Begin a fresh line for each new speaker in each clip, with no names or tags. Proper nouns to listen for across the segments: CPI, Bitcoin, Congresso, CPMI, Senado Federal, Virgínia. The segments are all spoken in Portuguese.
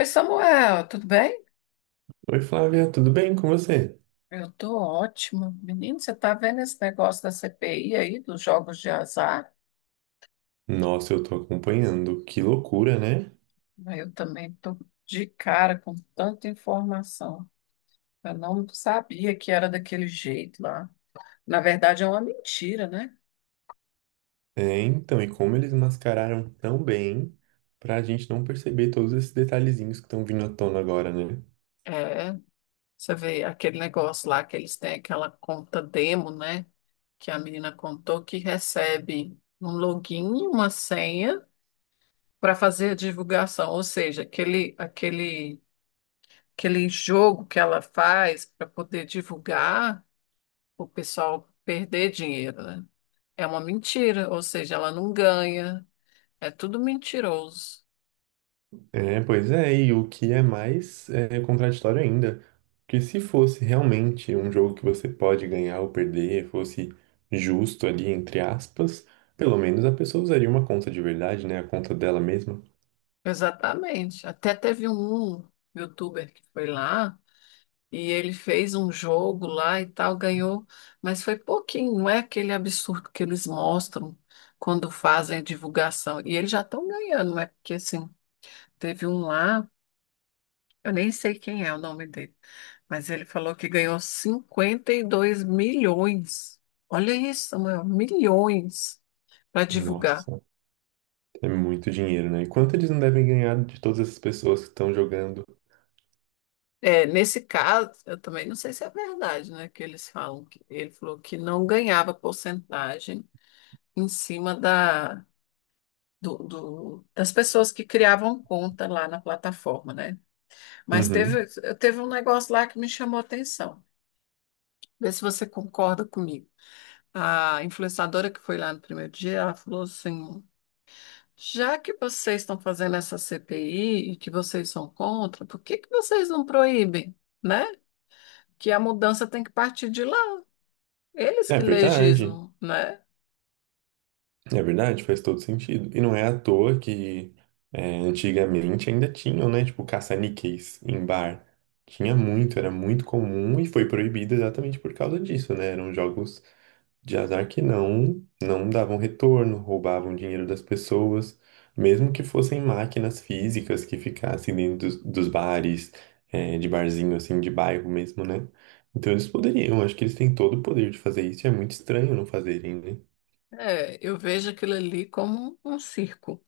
Oi, Samuel, tudo bem?
Oi, Flávia, tudo bem com você?
Eu tô ótima. Menino, você tá vendo esse negócio da CPI aí, dos jogos de azar?
Nossa, eu tô acompanhando. Que loucura, né?
Eu também tô de cara com tanta informação. Eu não sabia que era daquele jeito lá. Na verdade, é uma mentira, né?
Então, e como eles mascararam tão bem pra gente não perceber todos esses detalhezinhos que estão vindo à tona agora, né?
É, você vê aquele negócio lá que eles têm aquela conta demo, né? Que a menina contou que recebe um login e uma senha para fazer a divulgação, ou seja, aquele jogo que ela faz para poder divulgar, o pessoal perder dinheiro, né? É uma mentira, ou seja, ela não ganha. É tudo mentiroso.
É, pois é, e o que é mais contraditório ainda, que se fosse realmente um jogo que você pode ganhar ou perder, fosse justo ali, entre aspas, pelo menos a pessoa usaria uma conta de verdade, né? A conta dela mesma.
Exatamente. Até teve um youtuber que foi lá e ele fez um jogo lá e tal, ganhou, mas foi pouquinho, não é aquele absurdo que eles mostram quando fazem a divulgação. E eles já estão ganhando. Porque assim, teve um lá. Eu nem sei quem é o nome dele, mas ele falou que ganhou 52 milhões. Olha isso, Samuel, milhões para divulgar.
Nossa. É muito dinheiro, né? E quanto eles não devem ganhar de todas essas pessoas que estão jogando?
É, nesse caso, eu também não sei se é verdade, né, que eles falam que ele falou que não ganhava porcentagem em cima das pessoas que criavam conta lá na plataforma, né? Mas
Uhum.
teve um negócio lá que me chamou a atenção. Vê se você concorda comigo. A influenciadora que foi lá no primeiro dia, ela falou assim: já que vocês estão fazendo essa CPI e que vocês são contra, por que que vocês não proíbem, né? Que a mudança tem que partir de lá, eles
É
que
verdade,
legislam, né?
é verdade, faz todo sentido. E não é à toa que antigamente ainda tinham, né? Tipo, caça-níqueis em bar. Tinha muito, era muito comum e foi proibido exatamente por causa disso, né? Eram jogos de azar que não davam retorno, roubavam dinheiro das pessoas, mesmo que fossem máquinas físicas que ficassem dentro dos bares, de barzinho assim, de bairro mesmo, né? Então eles poderiam, acho que eles têm todo o poder de fazer isso, e é muito estranho não fazerem, né?
É, eu vejo aquilo ali como um circo,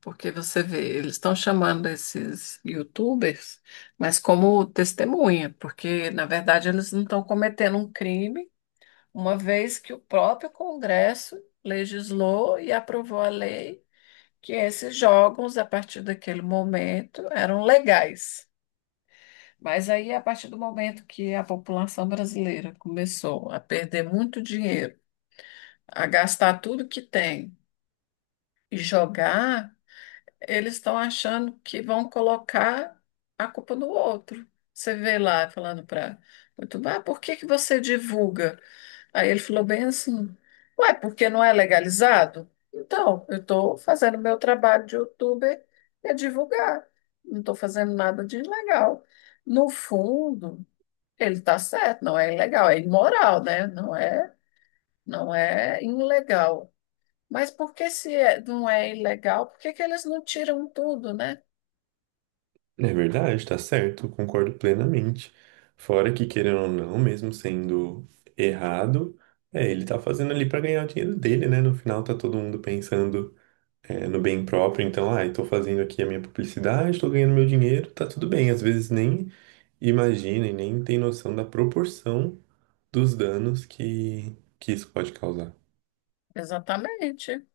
porque você vê, eles estão chamando esses YouTubers, mas como testemunha, porque na verdade eles não estão cometendo um crime, uma vez que o próprio Congresso legislou e aprovou a lei que esses jogos, a partir daquele momento, eram legais. Mas aí, a partir do momento que a população brasileira começou a perder muito dinheiro, a gastar tudo que tem e jogar, eles estão achando que vão colocar a culpa no outro. Você vê lá falando para YouTube: ah, por que que você divulga? Aí ele falou bem assim: ué, porque não é legalizado? Então, eu estou fazendo meu trabalho de youtuber, é divulgar. Não estou fazendo nada de ilegal. No fundo, ele está certo, não é ilegal, é imoral, né? Não é ilegal. Mas por que se é- não é ilegal, por que que eles não tiram tudo, né?
É verdade, tá certo, concordo plenamente. Fora que, querendo ou não, mesmo sendo errado, ele tá fazendo ali pra ganhar o dinheiro dele, né? No final tá todo mundo pensando. No bem próprio. Então, ah, estou fazendo aqui a minha publicidade, estou ganhando meu dinheiro, tá tudo bem. Às vezes nem imagina e nem tem noção da proporção dos danos que isso pode causar.
Exatamente.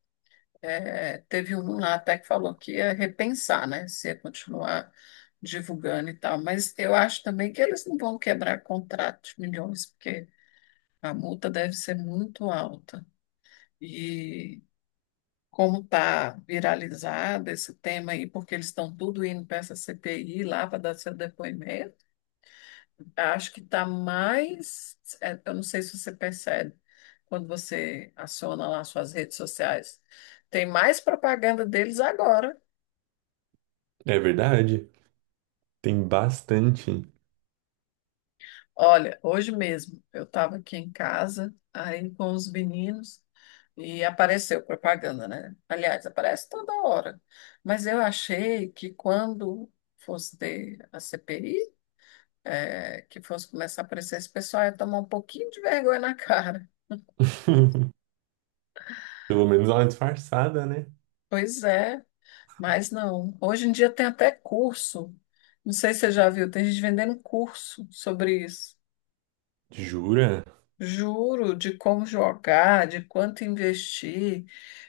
É, teve um lá até que falou que ia repensar, né? Se ia continuar divulgando e tal. Mas eu acho também que eles não vão quebrar contrato de milhões, porque a multa deve ser muito alta. E como está viralizado esse tema aí, porque eles estão tudo indo para essa CPI lá para dar seu depoimento. Acho que está mais. Eu não sei se você percebe quando você aciona lá suas redes sociais. Tem mais propaganda deles agora.
É verdade, tem bastante.
Olha, hoje mesmo eu estava aqui em casa, aí com os meninos, e apareceu propaganda, né? Aliás, aparece toda hora. Mas eu achei que quando fosse ter a CPI, que fosse começar a aparecer, esse pessoal ia tomar um pouquinho de vergonha na cara.
Pelo menos dá uma disfarçada, né?
Pois é. Mas não. Hoje em dia tem até curso. Não sei se você já viu, tem gente vendendo curso sobre isso.
Jura?
Juro, de como jogar, de quanto investir,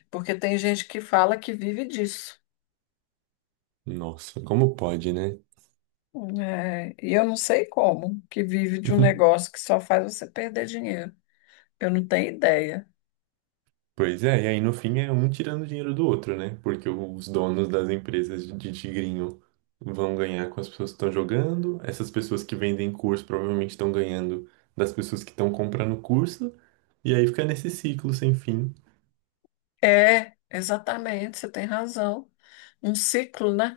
porque tem gente que fala que vive disso.
Nossa, como pode, né?
É, e eu não sei como, que vive de um negócio que só faz você perder dinheiro. Eu não tenho ideia.
Pois é, e aí no fim é um tirando dinheiro do outro, né? Porque os donos das empresas de tigrinho vão ganhar com as pessoas que estão jogando, essas pessoas que vendem curso provavelmente estão ganhando das pessoas que estão comprando curso, e aí fica nesse ciclo sem fim.
É, exatamente, você tem razão. Um ciclo, né?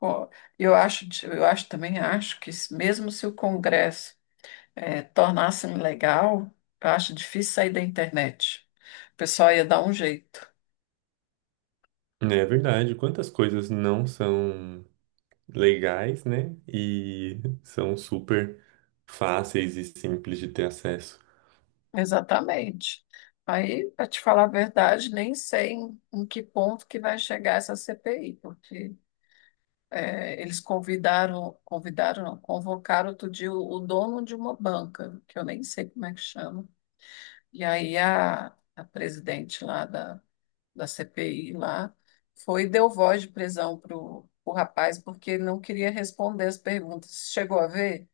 Ó, eu acho que mesmo se o Congresso tornasse legal, eu acho difícil sair da internet. O pessoal ia dar um jeito.
Né, é verdade, quantas coisas não são legais, né? E são super fáceis e simples de ter acesso.
Exatamente. Aí, para te falar a verdade, nem sei em que ponto que vai chegar essa CPI, porque eles convidaram, convidaram, não, convocaram outro dia o dono de uma banca, que eu nem sei como é que chama. E aí a presidente lá da CPI lá, foi e deu voz de prisão pro rapaz porque ele não queria responder as perguntas. Você chegou a ver?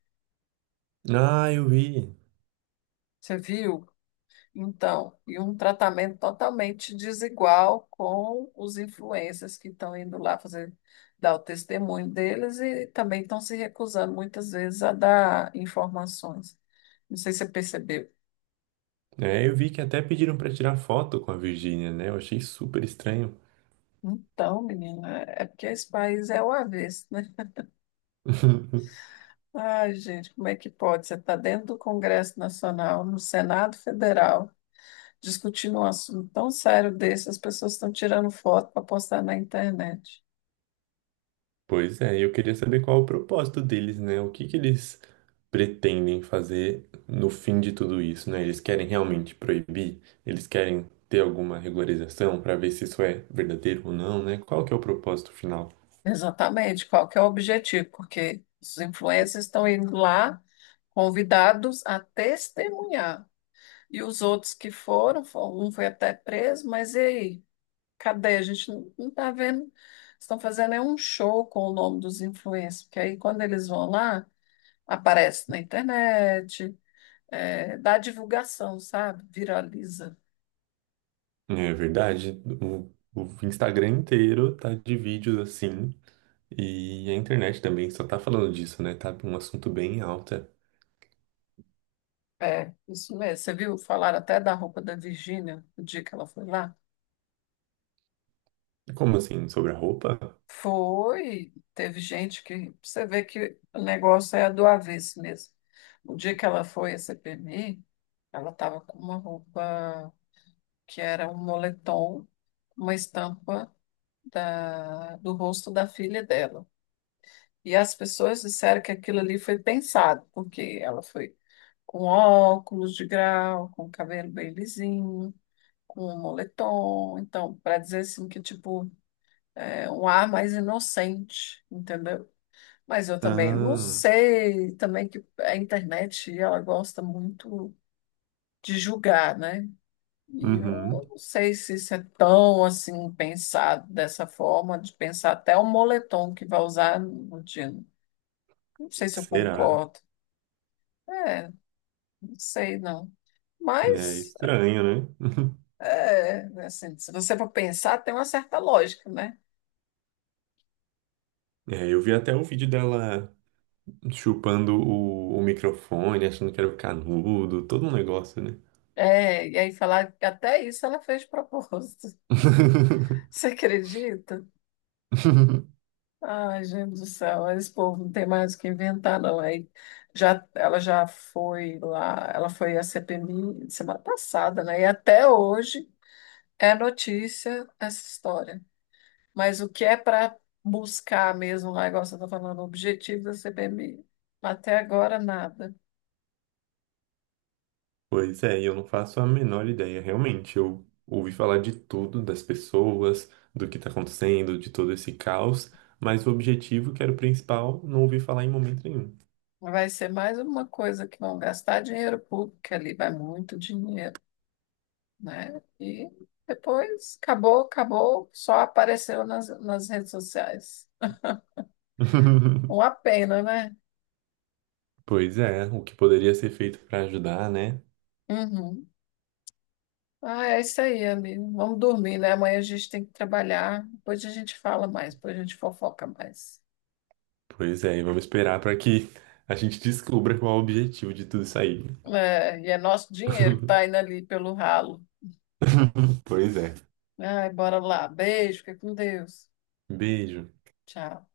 Ah, eu vi.
Você viu? Então, e um tratamento totalmente desigual com os influencers que estão indo lá fazer, dar o testemunho deles, e também estão se recusando muitas vezes a dar informações. Não sei se você percebeu.
É, eu vi que até pediram para tirar foto com a Virgínia, né? Eu achei super estranho.
Então, menina, é porque esse país é o avesso. Ai, gente, como é que pode? Você está dentro do Congresso Nacional, no Senado Federal, discutindo um assunto tão sério desse, as pessoas estão tirando foto para postar na internet.
Pois é, eu queria saber qual é o propósito deles, né? O que que eles pretendem fazer no fim de tudo isso, né? Eles querem realmente proibir? Eles querem ter alguma regularização para ver se isso é verdadeiro ou não, né? Qual que é o propósito final?
Exatamente, qual que é o objetivo? Porque os influencers estão indo lá convidados a testemunhar. E os outros que foram, um foi até preso, mas e aí? Cadê? A gente não está vendo. Estão fazendo é um show com o nome dos influencers, porque aí quando eles vão lá, aparece na internet, dá divulgação, sabe? Viraliza.
É verdade, o Instagram inteiro tá de vídeos assim, e a internet também só tá falando disso, né? Tá um assunto bem alta.
É, isso mesmo. Você viu falar até da roupa da Virgínia, o dia que ela foi lá?
Como assim? Sobre a roupa?
Foi, teve gente que... Você vê que o negócio é do avesso mesmo. O dia que ela foi à CPMI, ela estava com uma roupa que era um moletom, uma estampa do rosto da filha dela. E as pessoas disseram que aquilo ali foi pensado, porque ela foi com óculos de grau, com cabelo bem lisinho, com um moletom. Então, para dizer assim que, tipo, é um ar mais inocente, entendeu? Mas eu também não
Ah,
sei, também que a internet, ela gosta muito de julgar, né? E
uhum.
eu não sei se isso é tão, assim, pensado dessa forma, de pensar até o moletom que vai usar no dia. Não sei se eu
Será?
concordo. É, não sei, não.
É
Mas...
estranho, né?
é, assim, se você for pensar, tem uma certa lógica, né?
É, eu vi até o vídeo dela chupando o microfone, achando que era o canudo, todo um negócio, né?
É, e aí falar que até isso ela fez de propósito. Você acredita? Ai, gente do céu, esse povo não tem mais o que inventar, não. Ela já foi lá, ela foi à CPMI semana passada, né? E até hoje é notícia essa história. Mas o que é para buscar mesmo lá, igual você está falando, o objetivo da CPMI, até agora nada.
Pois é, e eu não faço a menor ideia, realmente. Eu ouvi falar de tudo, das pessoas, do que tá acontecendo, de todo esse caos, mas o objetivo, que era o principal, não ouvi falar em momento nenhum.
Vai ser mais uma coisa que vão gastar dinheiro público, que ali vai muito dinheiro, né? E depois acabou, acabou, só apareceu nas redes sociais. Uma pena, né?
Pois é, o que poderia ser feito pra ajudar, né?
Uhum. Ah, é isso aí, amigo. Vamos dormir, né? Amanhã a gente tem que trabalhar. Depois a gente fala mais, depois a gente fofoca mais.
Pois é, e vamos esperar para que a gente descubra qual é o objetivo de tudo isso aí.
É, e é nosso dinheiro que está indo ali pelo ralo.
Pois é.
Ai, bora lá. Beijo, fica com Deus.
Beijo.
Tchau.